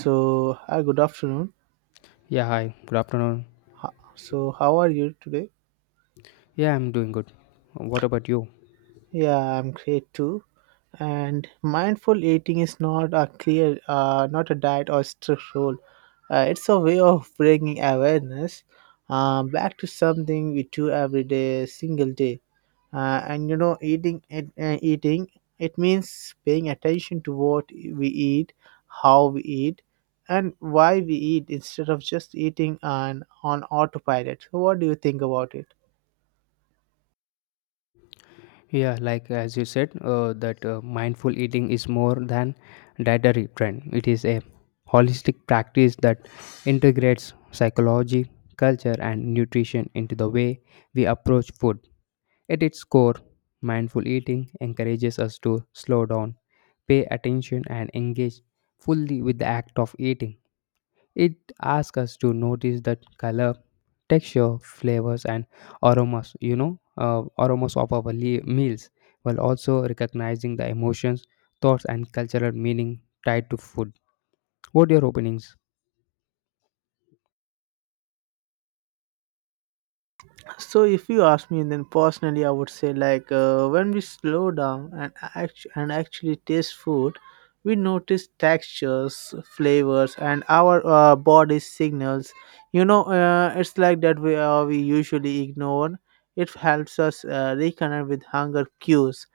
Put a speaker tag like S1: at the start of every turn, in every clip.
S1: So, hi, good afternoon.
S2: Yeah, hi. Good afternoon.
S1: So, how are you today?
S2: Yeah, I'm doing good. What about you?
S1: Yeah, I'm great too. And mindful eating is not a diet or strict rule. It's a way of bringing awareness back to something we do every day, single day. And you know, eating it means paying attention to what we eat, how we eat, and why we eat instead of just eating on autopilot. So, what do you think about it?
S2: Yeah, like as you said, that mindful eating is more than dietary trend. It is a holistic practice that integrates psychology, culture, and nutrition into the way we approach food. At its core, mindful eating encourages us to slow down, pay attention, and engage fully with the act of eating. It asks us to notice the color, texture, flavors, and aromas of our meals, while also recognizing the emotions, thoughts, and cultural meaning tied to food. What are your openings?
S1: So if you ask me then personally I would say when we slow down and act- and actually taste food, we notice textures, flavors, and our body signals it's like that we usually ignore. It helps us reconnect with hunger cues,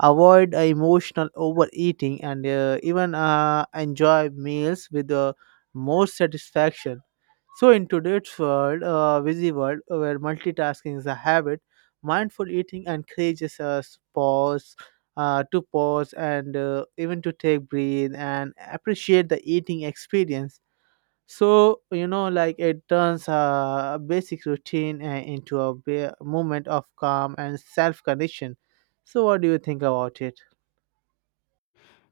S1: avoid emotional overeating, and even enjoy meals with more satisfaction. So, in today's busy world where multitasking is a habit, mindful eating encourages us to pause and even to take breathe and appreciate the eating experience. So you know, like it turns a basic routine into a moment of calm and self-connection. So, what do you think about it?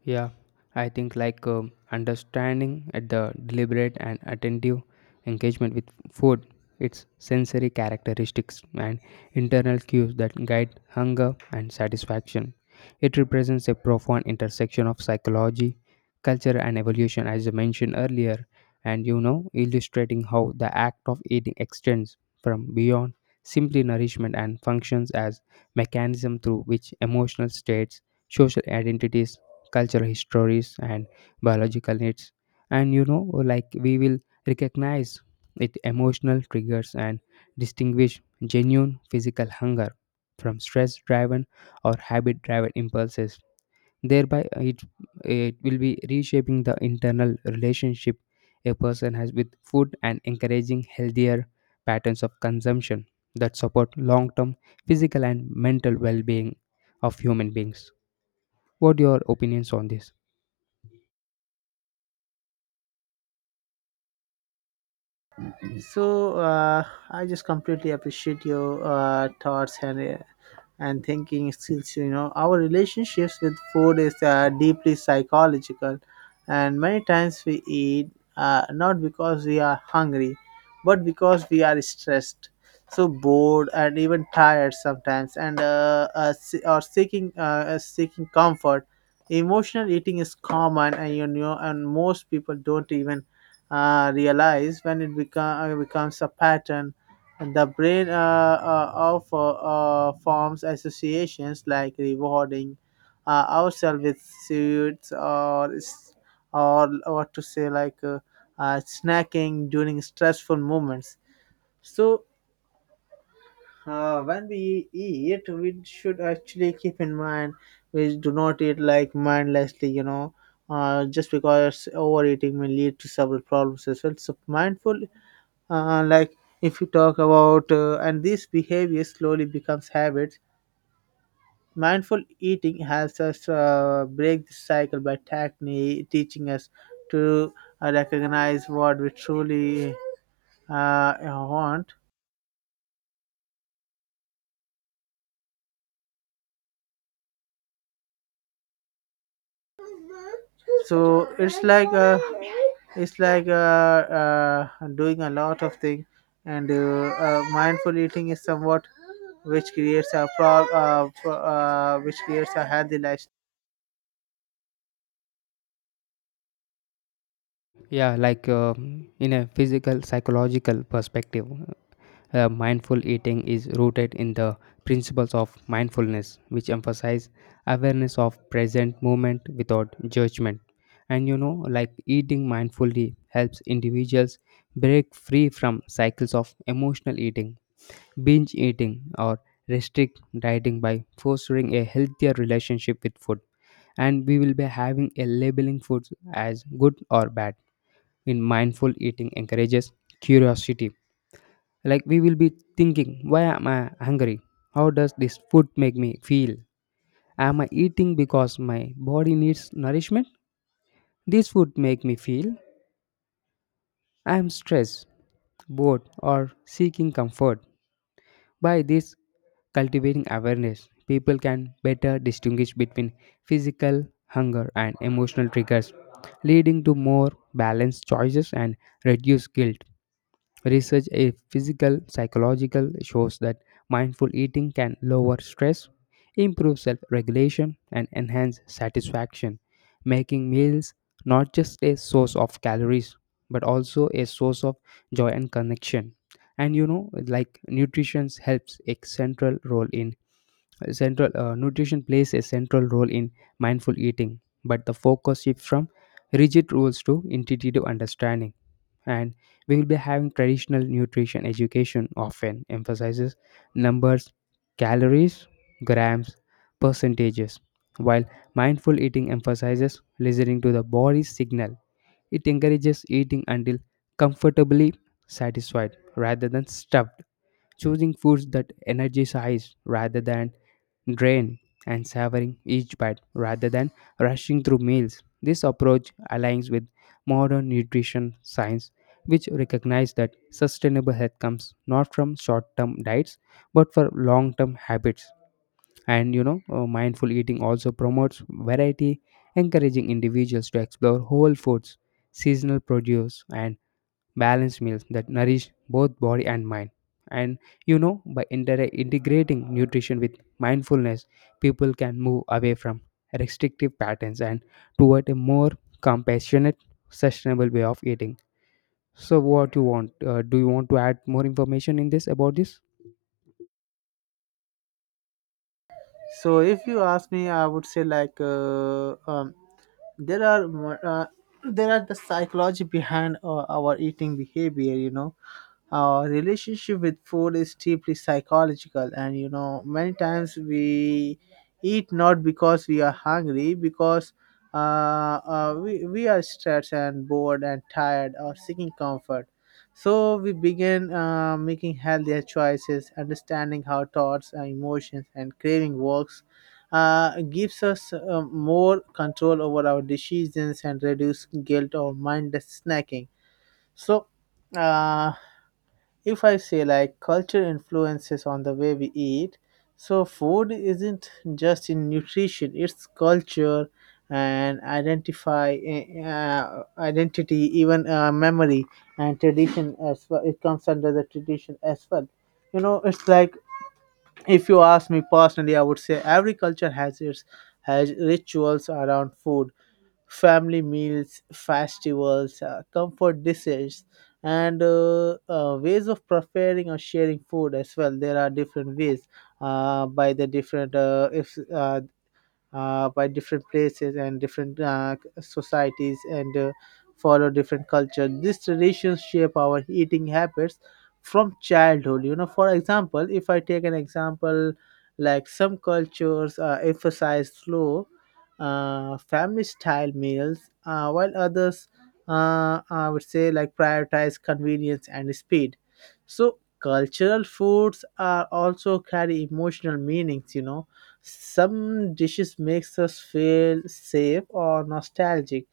S2: Yeah, I think like understanding at the deliberate and attentive engagement with food, its sensory characteristics and internal cues that guide hunger and satisfaction. It represents a profound intersection of psychology, culture, and evolution, as I mentioned earlier, and you know, illustrating how the act of eating extends from beyond simply nourishment and functions as mechanism through which emotional states, social identities, cultural histories, and biological needs, and you know, like we will recognize it emotional triggers and distinguish genuine physical hunger from stress driven or habit driven impulses, thereby it it will be reshaping the internal relationship a person has with food and encouraging healthier patterns of consumption that support long term physical and mental well being of human beings. What are your opinions on this?
S1: So, uh, I just completely appreciate your thoughts and thinking skills. You know, our relationships with food is deeply psychological, and many times we eat not because we are hungry but because we are stressed, so bored and even tired sometimes, or seeking seeking comfort. Emotional eating is common, and you know, and most people don't even realize when it becomes a pattern. The brain forms associations like rewarding ourselves with sweets or, s- or what to say, like snacking during stressful moments. So, when we eat, we should actually keep in mind we do not eat like mindlessly, you know, just because overeating may lead to several problems as well. So, mindful like if you talk about and these behaviors slowly becomes habits. Mindful eating helps us break the cycle by technique teaching us to recognize what we truly want. So it's like doing a lot of things, and mindful eating is somewhat which creates a healthy lifestyle.
S2: Yeah, like in a physical psychological perspective, mindful eating is rooted in the principles of mindfulness, which emphasize awareness of present moment without judgment. And you know, like eating mindfully helps individuals break free from cycles of emotional eating, binge eating, or restrict dieting by fostering a healthier relationship with food. And we will be having a labeling foods as good or bad in mindful eating encourages curiosity. Like we will be thinking, why am I hungry? How does this food make me feel? Am I eating because my body needs nourishment? This food make me feel I am stressed, bored, or seeking comfort. By this cultivating awareness, people can better distinguish between physical hunger and emotional triggers, leading to more balanced choices and reduced guilt. Research a physical psychological shows that mindful eating can lower stress, improve self-regulation and enhance satisfaction, making meals not just a source of calories but also a source of joy and connection. And you know like nutrition helps a central role in central, nutrition plays a central role in mindful eating, but the focus shifts from rigid rules to intuitive understanding. And we will be having traditional nutrition education often emphasizes numbers, calories, grams, percentages, while mindful eating emphasizes listening to the body's signal. It encourages eating until comfortably satisfied rather than stuffed, choosing foods that energize rather than drain, and savoring each bite rather than rushing through meals. This approach aligns with modern nutrition science, which recognize that sustainable health comes not from short-term diets but for long-term habits. And you know, mindful eating also promotes variety, encouraging individuals to explore whole foods, seasonal produce, and balanced meals that nourish both body and mind. And you know, by integrating nutrition with mindfulness, people can move away from restrictive patterns and toward a more compassionate, sustainable way of eating. So, what you want? Do you want to add more information in this about this?
S1: So if you ask me, I would say like there are more, uh, there are the psychology behind our eating behavior. You know, our relationship with food is deeply psychological, and you know many times we eat not because we are hungry, because we are stressed and bored and tired or seeking comfort. So we begin making healthier choices. Understanding how thoughts and emotions and craving works gives us more control over our decisions and reduce guilt or mindless snacking. So uh, if I say like culture influences on the way we eat, so food isn't just in nutrition; it's culture and identify identity, even memory and tradition as well. It comes under the tradition as well. You know, it's like if you ask me personally, I would say every culture has rituals around food, family meals, festivals, comfort dishes, and ways of preparing or sharing food as well. There are different ways by the different if by different places and different societies and follow different culture. These traditions shape our eating habits from childhood. You know, for example, if I take an example, like some cultures emphasize slow, family style meals, while others, I would say, like prioritize convenience and speed. So, cultural foods are also carry emotional meanings, you know, some dishes makes us feel safe or nostalgic.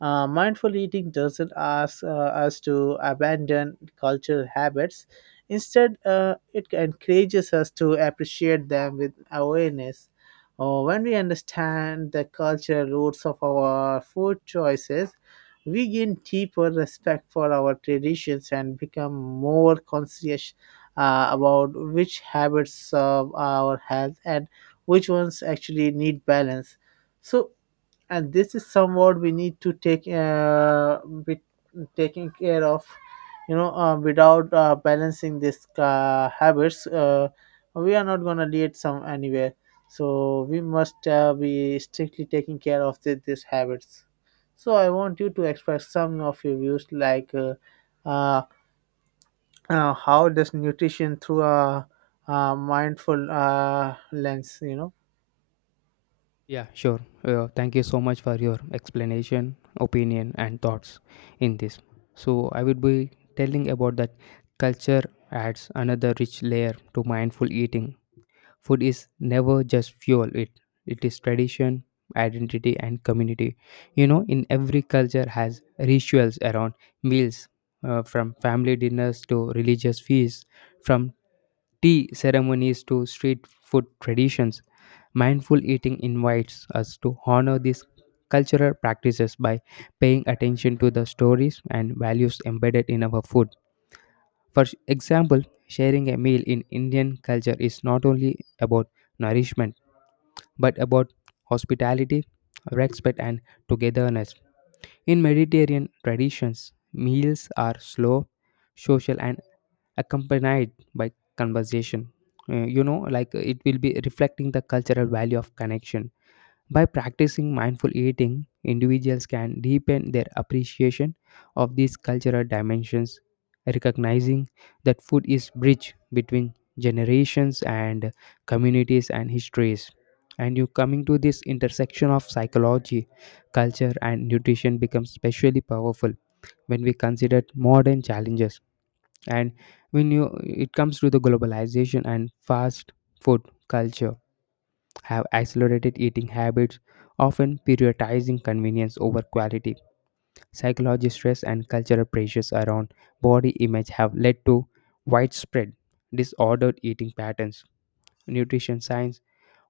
S1: Mindful eating doesn't ask us to abandon cultural habits. Instead, it encourages us to appreciate them with awareness. When we understand the cultural roots of our food choices, we gain deeper respect for our traditions and become more conscious about which habits serve our health and which ones actually need balance. So, and this is somewhat we need to take be taking care of. You know, without balancing these habits, we are not going to lead some anywhere. So we must be strictly taking care of these habits. So I want you to express some of your views, like uh, how does nutrition through a mindful lens, you know.
S2: Yeah, sure. Thank you so much for your explanation, opinion, and thoughts in this. So, I would be telling about that culture adds another rich layer to mindful eating. Food is never just fuel, it is tradition, identity and community. You know, in every culture has rituals around meals, from family dinners to religious feasts, from tea ceremonies to street food traditions. Mindful eating invites us to honor these cultural practices by paying attention to the stories and values embedded in our food. For example, sharing a meal in Indian culture is not only about nourishment but about hospitality, respect, and togetherness. In Mediterranean traditions, meals are slow, social, and accompanied by conversation. It will be reflecting the cultural value of connection. By practicing mindful eating, individuals can deepen their appreciation of these cultural dimensions, recognizing that food is bridge between generations and communities and histories. And you coming to this intersection of psychology, culture, and nutrition becomes especially powerful when we consider modern challenges. And when you it comes to the globalization and fast food culture have accelerated eating habits, often prioritizing convenience over quality. Psychological stress and cultural pressures around body image have led to widespread disordered eating patterns. Nutrition science,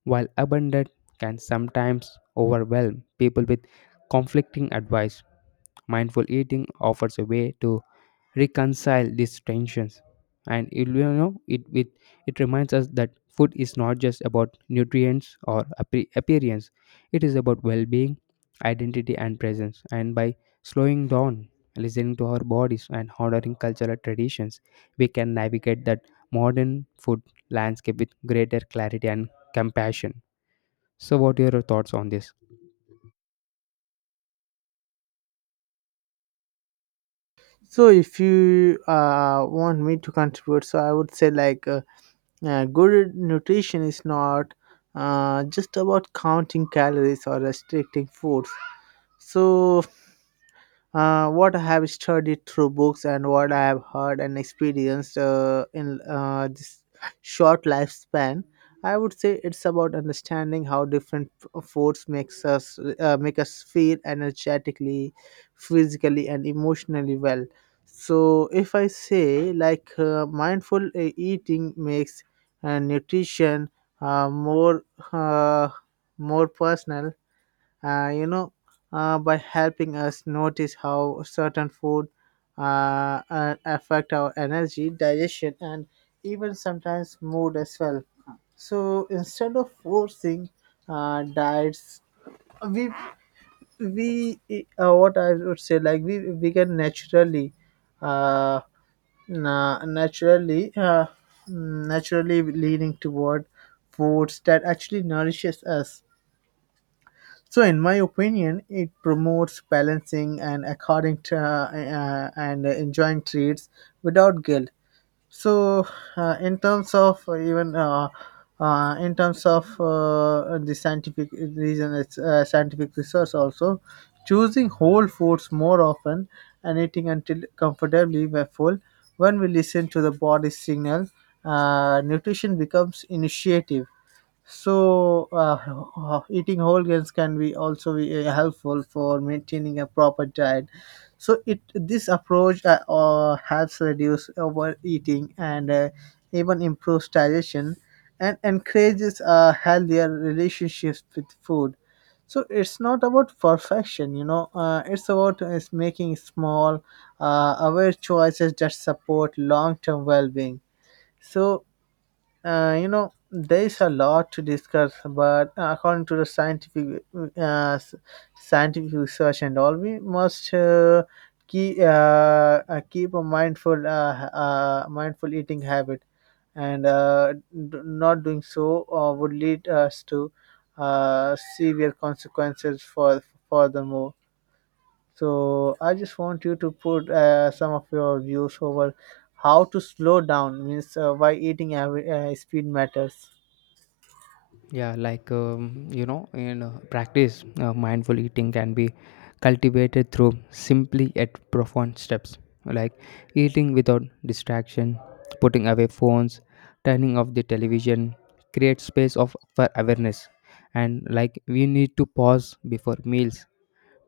S2: while abundant, can sometimes overwhelm people with conflicting advice. Mindful eating offers a way to reconcile these tensions and it, you know it, it it reminds us that food is not just about nutrients or appearance, it is about well-being, identity and presence, and by slowing down, listening to our bodies and honoring cultural traditions, we can navigate that modern food landscape with greater clarity and compassion. So what are your thoughts on this?
S1: So if you want me to contribute, so I would say like good nutrition is not just about counting calories or restricting foods. So what I have studied through books and what I have heard and experienced in this short lifespan, I would say it's about understanding how different f- foods makes us make us feel energetically, physically, and emotionally well. So if I say mindful eating makes nutrition uh, more uh, more personal, you know, by helping us notice how certain food affect our energy, digestion, and even sometimes mood as well. So instead of forcing diets, we we what I would say like we can naturally, uh, na- naturally, mm, naturally leaning toward foods that actually nourishes us. So, in my opinion, it promotes balancing and according to and enjoying treats without guilt. So, uh, in terms of even uh, in terms of the scientific reason, it's scientific research also choosing whole foods more often and eating until comfortably we're full. When we listen to the body signal, nutrition becomes initiative. So, eating whole grains can be also be helpful for maintaining a proper diet. So, it this approach helps reduce overeating and even improves digestion and encourages healthier relationships with food. So, it's not about perfection, you know. It's about is making small, aware choices that support long-term well-being. So, you know, there is a lot to discuss, but according to the scientific uh, s- scientific research and all, we must keep uh, keep a mindful mindful eating habit, and not doing so would lead us to severe consequences for furthermore. So I just want you to put some of your views over how to slow down means why eating speed matters.
S2: Yeah, like you know, in practice, mindful eating can be cultivated through simply yet profound steps like eating without distraction, putting away phones, turning off the television, create space of for awareness, and like we need to pause before meals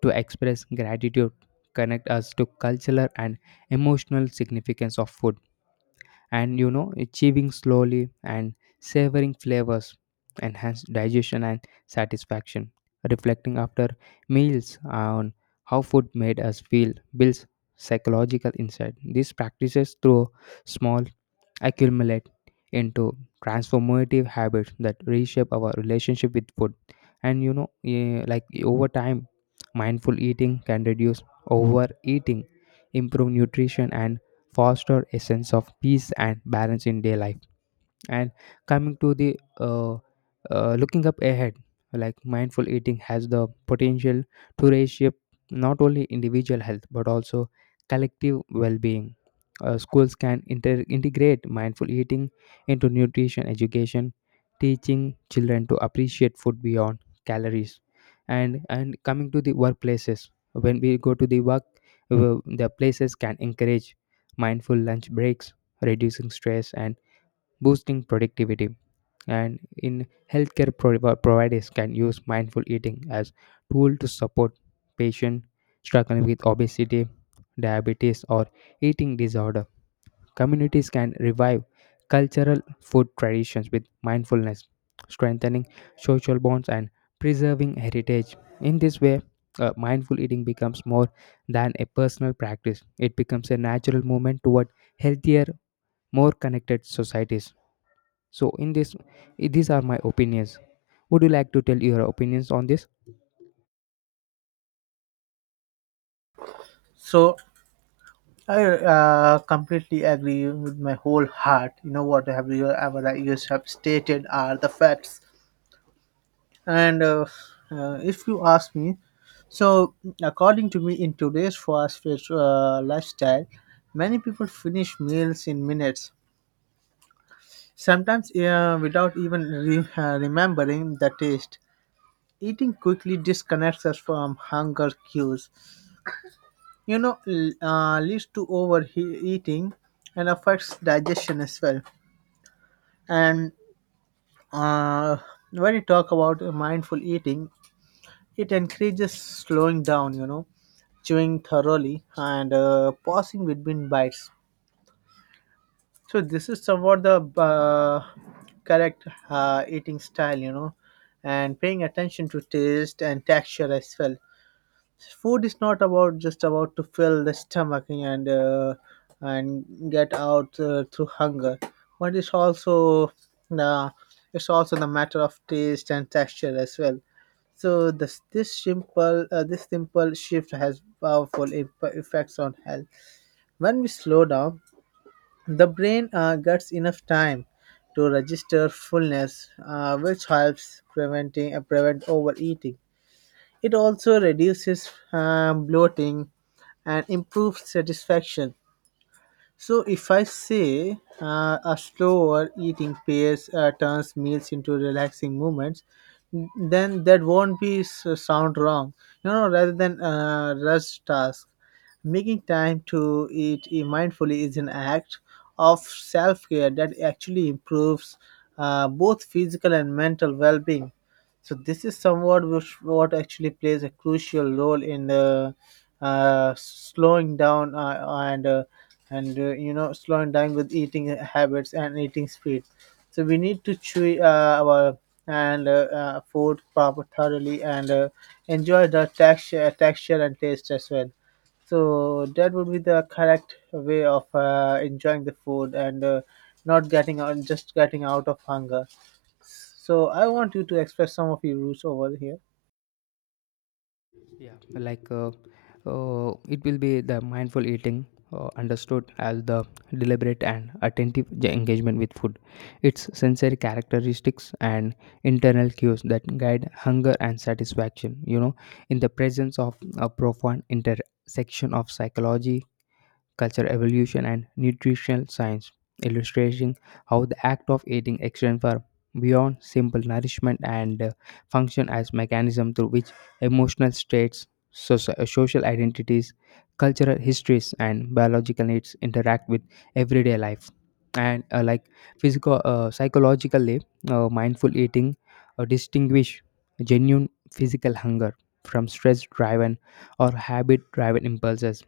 S2: to express gratitude, connect us to cultural and emotional significance of food, and you know, achieving slowly and savoring flavors enhance digestion and satisfaction, reflecting after meals on how food made us feel builds psychological insight. These practices through small accumulate into transformative habits that reshape our relationship with food. And you know like over time mindful eating can reduce overeating, improve nutrition and foster a sense of peace and balance in daily life. And coming to the looking up ahead, like mindful eating has the potential to reshape not only individual health but also collective well-being. Schools can integrate mindful eating into nutrition education, teaching children to appreciate food beyond calories. And coming to the workplaces, when we go to the work, the places can encourage mindful lunch breaks, reducing stress and boosting productivity. And in healthcare providers can use mindful eating as tool to support patients struggling with obesity, diabetes, or eating disorder. Communities can revive cultural food traditions with mindfulness, strengthening social bonds and preserving heritage. In this way, mindful eating becomes more than a personal practice. It becomes a natural movement toward healthier, more connected societies. So in this, these are my opinions. Would you like to tell your opinions on this?
S1: So I completely agree with my whole heart. You know what have you ever that you have stated are the facts. And If you ask me, so according to me, in today's fast-paced lifestyle, many people finish meals in minutes, sometimes without even remembering the taste. Eating quickly disconnects us from hunger cues, you know, leads to overeating and affects digestion as well. And uh, when you talk about mindful eating, it encourages slowing down, you know, chewing thoroughly and pausing between bites. So this is somewhat the correct eating style, you know, and paying attention to taste and texture as well. Food is not about just about to fill the stomach and and get out through hunger, but uh, it's also the matter of taste and texture as well. So this simple shift has powerful effects on health. When we slow down, the brain gets enough time to register fullness, which helps prevent overeating. It also reduces bloating and improves satisfaction. So if I say a slower eating pace turns meals into relaxing moments, then that won't be sound wrong. You know, rather than rush task, making time to eat mindfully is an act of self-care that actually improves both physical and mental well-being. So this is somewhat which what actually plays a crucial role in the slowing down and you know, slowing down with eating habits and eating speed. So we need to chew our and food proper thoroughly and enjoy the texture, texture and taste as well. So that would be the correct way of enjoying the food and not getting out, just getting out of hunger. So I want you to express some of your views over here.
S2: Yeah. Like, it will be the mindful eating, understood as the deliberate and attentive engagement with food. Its sensory characteristics and internal cues that guide hunger and satisfaction. You know, in the presence of a profound intersection of psychology, cultural evolution, and nutritional science, illustrating how the act of eating extends far beyond simple nourishment and function as mechanism through which emotional states, social identities, cultural histories, and biological needs interact with everyday life. And like physical, psychologically, mindful eating distinguish genuine physical hunger from stress-driven or habit-driven impulses,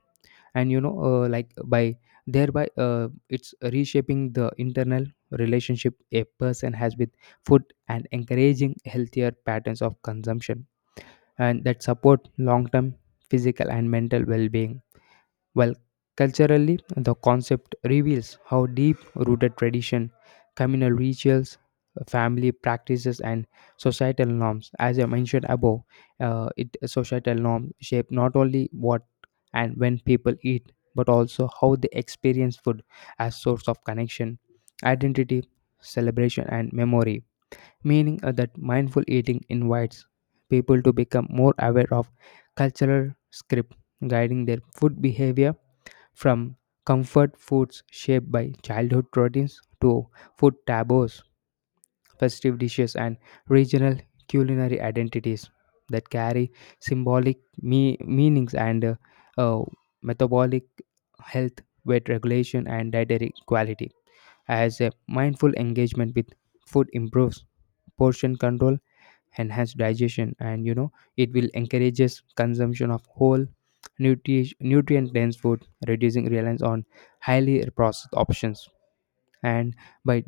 S2: and you know, like by thereby it's reshaping the internal relationship a person has with food and encouraging healthier patterns of consumption and that support long-term physical and mental well-being. Well, culturally, the concept reveals how deep rooted tradition, communal rituals, family practices, and societal norms, as I mentioned above, it societal norms shape not only what and when people eat, but also how they experience food as source of connection, identity, celebration, and memory. Meaning that mindful eating invites people to become more aware of cultural script guiding their food behavior, from comfort foods shaped by childhood routines to food taboos, festive dishes, and regional culinary identities that carry symbolic meanings and uh, metabolic health, weight regulation, and dietary quality. As a mindful engagement with food improves portion control, enhance digestion, and you know, it will encourages consumption of whole nutrient dense food, reducing reliance on highly processed options, and by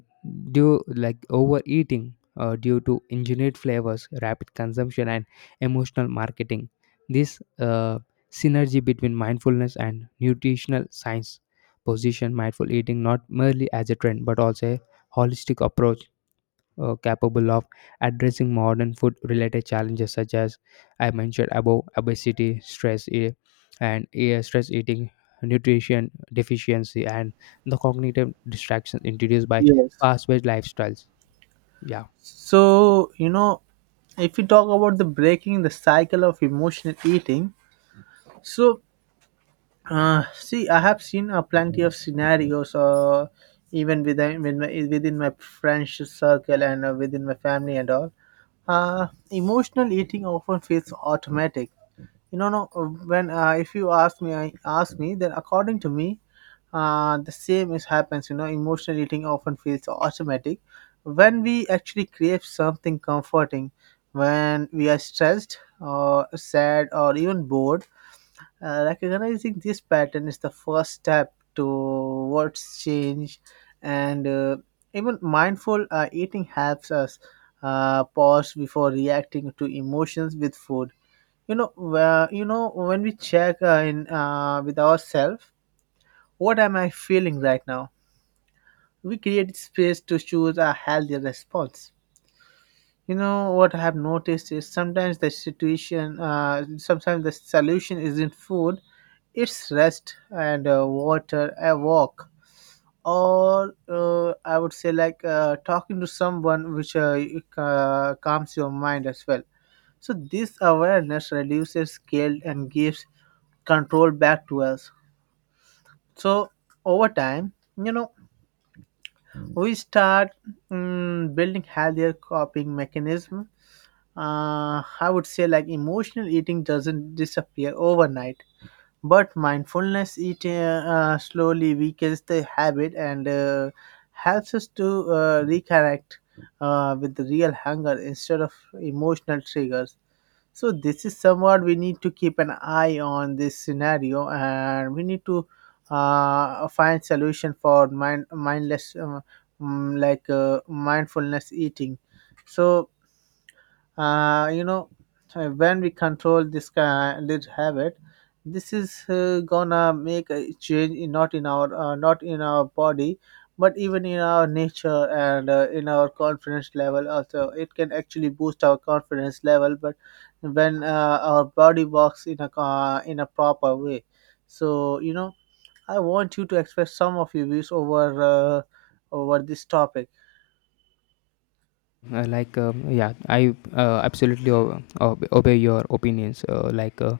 S2: due like overeating due to engineered flavors, rapid consumption and emotional marketing, this synergy between mindfulness and nutritional science position mindful eating not merely as a trend but also a holistic approach, capable of addressing modern food related challenges such as I mentioned above, obesity, stress, stress eating, nutrition deficiency, and the cognitive distractions introduced by
S1: Yes.
S2: fast paced lifestyles. Yeah.
S1: So, you know, if we talk about the breaking the cycle of emotional eating, so see, I have seen plenty of scenarios, even within my friendship circle and within my family and all. Emotional eating often feels automatic, you know no when if you ask me then according to me the same is happens. Emotional eating often feels automatic when we actually crave something comforting, when we are stressed or sad or even bored. Recognizing this pattern is the first step towards change. And Even mindful eating helps us pause before reacting to emotions with food. You know where you know When we check in with ourselves, what am I feeling right now, we create space to choose a healthier response. What I have noticed is sometimes the solution isn't food. It's rest, and water, a walk, or I would say like talking to someone, which calms your mind as well. So this awareness reduces guilt and gives control back to us. So over time, you know, we start building healthier coping mechanism. I would say like emotional eating doesn't disappear overnight, but mindfulness eating slowly weakens the habit, and helps us to reconnect with the real hunger instead of emotional triggers. So this is somewhat we need to keep an eye on this scenario, and we need to find solution for mind mindless, mm, like mindfulness eating. So uh, you know when we control this habit, this is gonna make a change in, not in our body, but even in our nature, and in our confidence level also. It can actually boost our confidence level, but when our body works in a proper way. So I want you to express some of your views over over this topic.
S2: Like yeah I absolutely obey your opinions,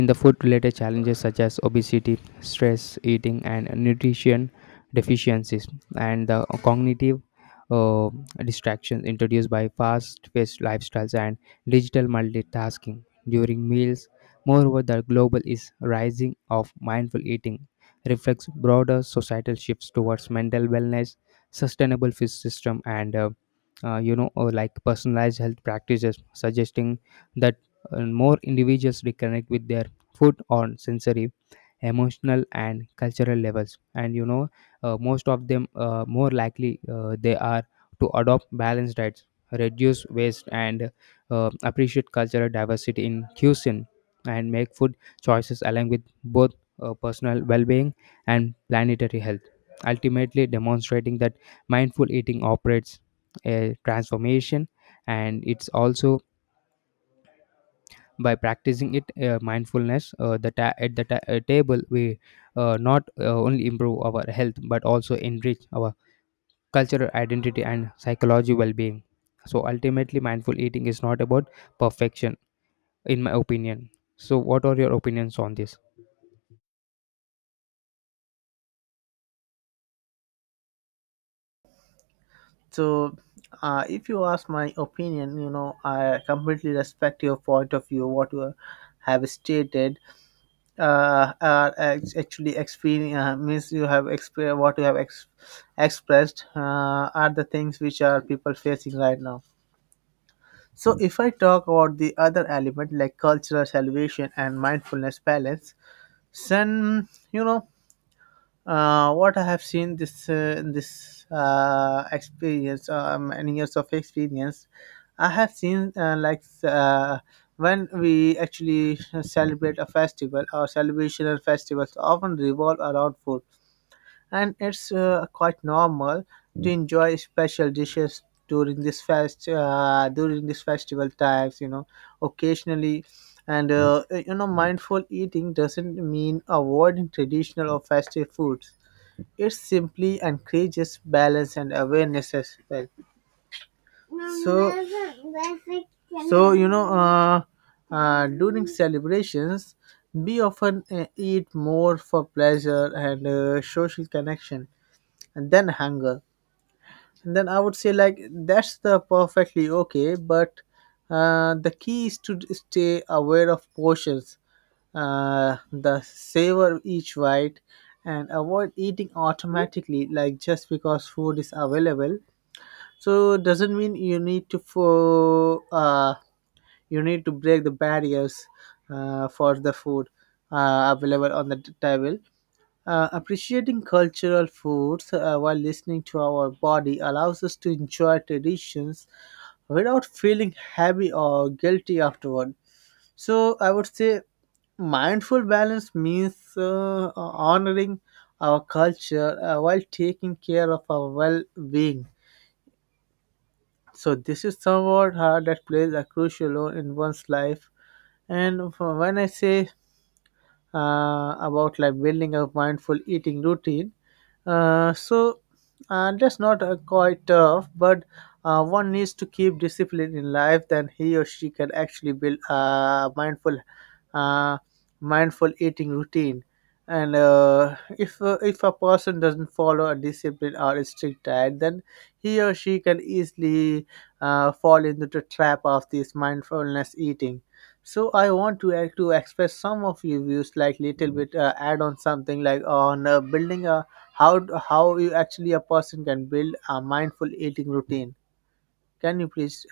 S2: in the food related challenges such as obesity, stress eating and nutrition deficiencies, and the cognitive uh, distractions introduced by fast paced lifestyles and digital multitasking during meals. Moreover, the global is rising of mindful eating reflects broader societal shifts towards mental wellness, sustainable food system, and you know, or like, personalized health practices suggesting that more individuals reconnect with their food on sensory, emotional and cultural levels, and you know, most of them, more likely they are to adopt balanced diets, reduce waste, and appreciate cultural diversity in cuisine, and make food choices aligned with both personal well-being and planetary health, ultimately demonstrating that mindful eating operates a transformation, and it's also by practicing it mindfulness at the table we not only improve our health but also enrich our cultural identity and psychology well-being. So ultimately mindful eating is not about perfection in my opinion. So what are your opinions on this?
S1: So, if you ask my opinion, I completely respect your point of view, what you have stated. Actually, experience means you have experienced what you have expressed are the things which are people facing right now. So, if I talk about the other element like cultural salvation and mindfulness balance, then you know what I have seen, this this experience, many years of experience, I have seen when we actually celebrate a festival, our celebration and festivals often revolve around food, and it's quite normal to enjoy special dishes during this fest during this festival times. You know, occasionally. Mindful eating doesn't mean avoiding traditional or festive foods. It simply encourages balance and awareness as well. So, so you know, uh, During celebrations, we often eat more for pleasure and social connection, and then hunger, then I would say like that's the perfectly okay. But the key is to stay aware of portions, the savor each bite, and avoid eating automatically like just because food is available. So doesn't mean you need to for you need to break the barriers for the food available on the table. Appreciating cultural foods while listening to our body allows us to enjoy traditions without feeling heavy or guilty afterward. So, I would say mindful balance means honoring our culture while taking care of our well being. So, this is somewhat that plays a crucial role in one's life. And when I say about like building a mindful eating routine. Uh, so that's not quite tough, but one needs to keep discipline in life. Then he or she can actually build a uh, mindful eating routine. And If if a person doesn't follow a discipline or a strict diet, then he or she can easily fall into the trap of this mindfulness eating. So I want to express some of your views, like little bit add on something like on building a, how you actually a person can build a mindful eating routine. Can you please?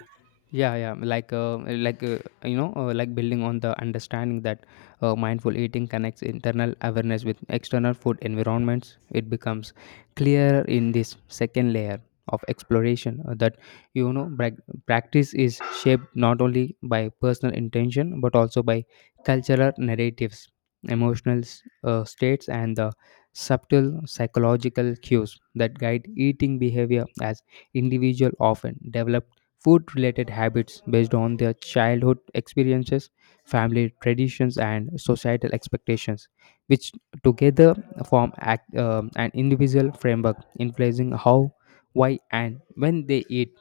S2: Yeah, like you know, like building on the understanding that mindful eating connects internal awareness with external food environments, it becomes clear in this second layer of exploration that you know practice is shaped not only by personal intention but also by cultural narratives, emotional states, and the subtle psychological cues that guide eating behavior as individual often develop food related habits based on their childhood experiences, family traditions, and societal expectations, which together form act, an individual framework influencing how, why, and when they eat.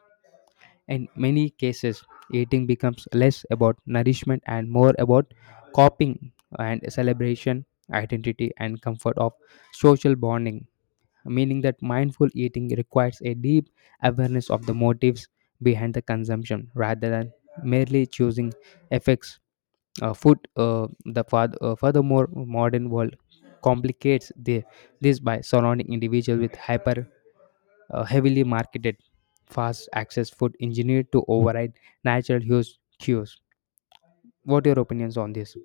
S2: In many cases, eating becomes less about nourishment and more about coping and celebration, identity, and comfort of social bonding, meaning that mindful eating requires a deep awareness of the motives behind the consumption rather than merely choosing effects food. Furthermore, modern world complicates the, this by surrounding individuals with hyper heavily marketed fast access food engineered to override natural hues cues. What are your opinions on this?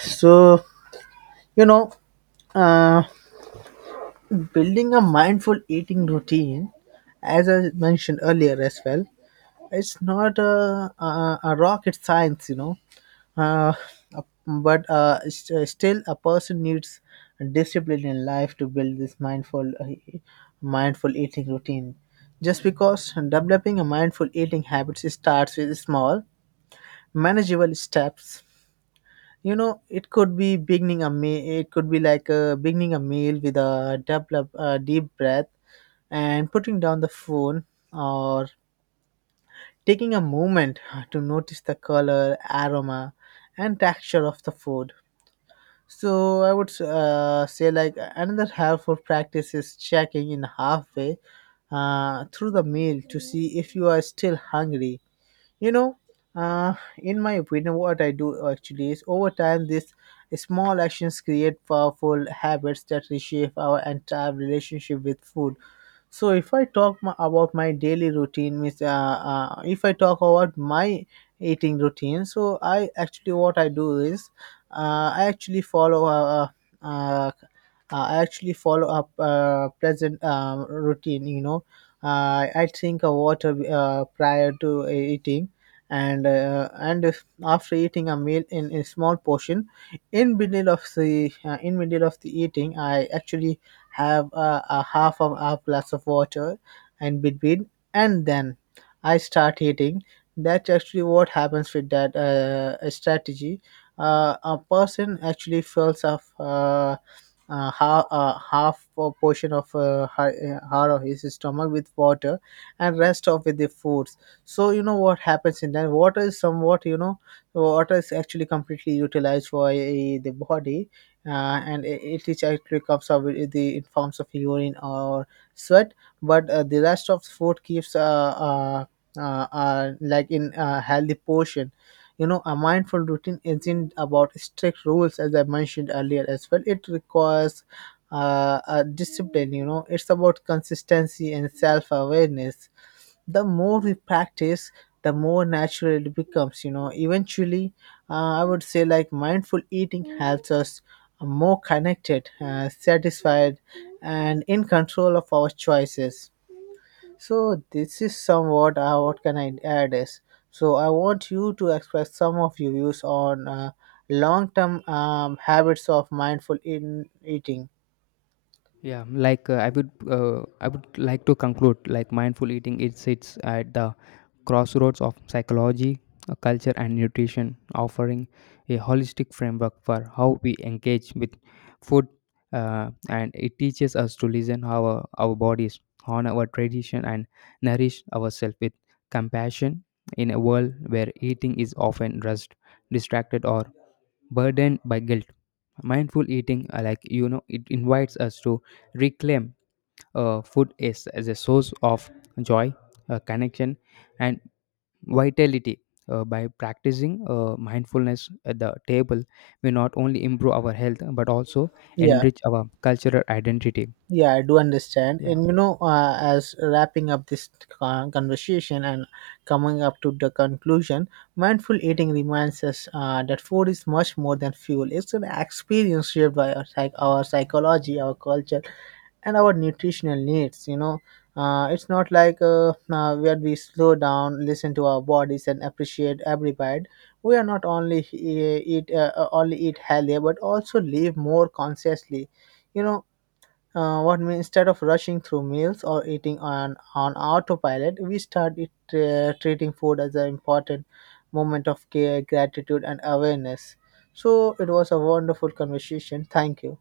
S1: So you know, uh, building a mindful eating routine, as I mentioned earlier as well, it's not a rocket science. Uh, Still a person needs discipline in life to build this mindful eating routine, just because developing a mindful eating habits starts with small, manageable steps. It could be beginning a meal. It could be like beginning a meal with a develop a deep breath and putting down the phone, or taking a moment to notice the color, aroma, and texture of the food. So I would say like another helpful practice is checking in halfway through the meal to see if you are still hungry. You know, in my opinion, what I do actually is over time these small actions create powerful habits that reshape our entire relationship with food. So if I talk about my daily routine, means if I talk about my eating routine, so I actually what I do is I actually follow uh, uh, I actually follow up present routine. You know, I drink a water prior to eating, and if- after eating a meal in a small portion, in middle of the in middle of the eating, I actually have a half of a glass of water and between, and then I start eating. That's actually what happens. With that strategy, a person actually feels of half a portion of her or his stomach with water and rest of with the foods. What happens in that water is somewhat, water is actually completely utilized for the body, uh, and it is actually comes out with the in forms of urine or sweat. But the rest of food keeps uh, like in healthy portion. A mindful routine isn't about strict rules. As I mentioned earlier as well, it requires a discipline. It's about consistency and self-awareness. The more we practice, the more natural it becomes. Eventually, I would say like mindful eating helps us more connected, satisfied, and in control of our choices. So this is somewhat what can I add is, so I want you to express some of your views on long-term habits of mindful in eating.
S2: Yeah, like I would like to conclude like mindful eating. It sits at the crossroads of psychology, culture, and nutrition, offering a holistic framework for how we engage with food, and it teaches us to listen our bodies, honor our tradition, and nourish ourselves with compassion. In a world where eating is often rushed, distracted, or burdened by guilt, mindful eating it invites us to reclaim food as a source of joy, connection and vitality, by practicing mindfulness at the table we not only improve our health but also
S1: Yeah,
S2: enrich our cultural identity.
S1: yeah, I do understand. And you
S2: Yeah.
S1: know, as wrapping up this conversation and coming up to the conclusion, mindful eating reminds us that food is much more than fuel. It's an experience shaped by our, our psychology, our culture, and our nutritional needs. It's not like where we slow down, listen to our bodies, and appreciate every bite. We are not only e- eat only eat healthier, but also live more consciously. you know what means, instead of rushing through meals or eating on autopilot, we start it, treating food as an important moment of care, gratitude, and awareness. So it was a wonderful conversation. Thank you.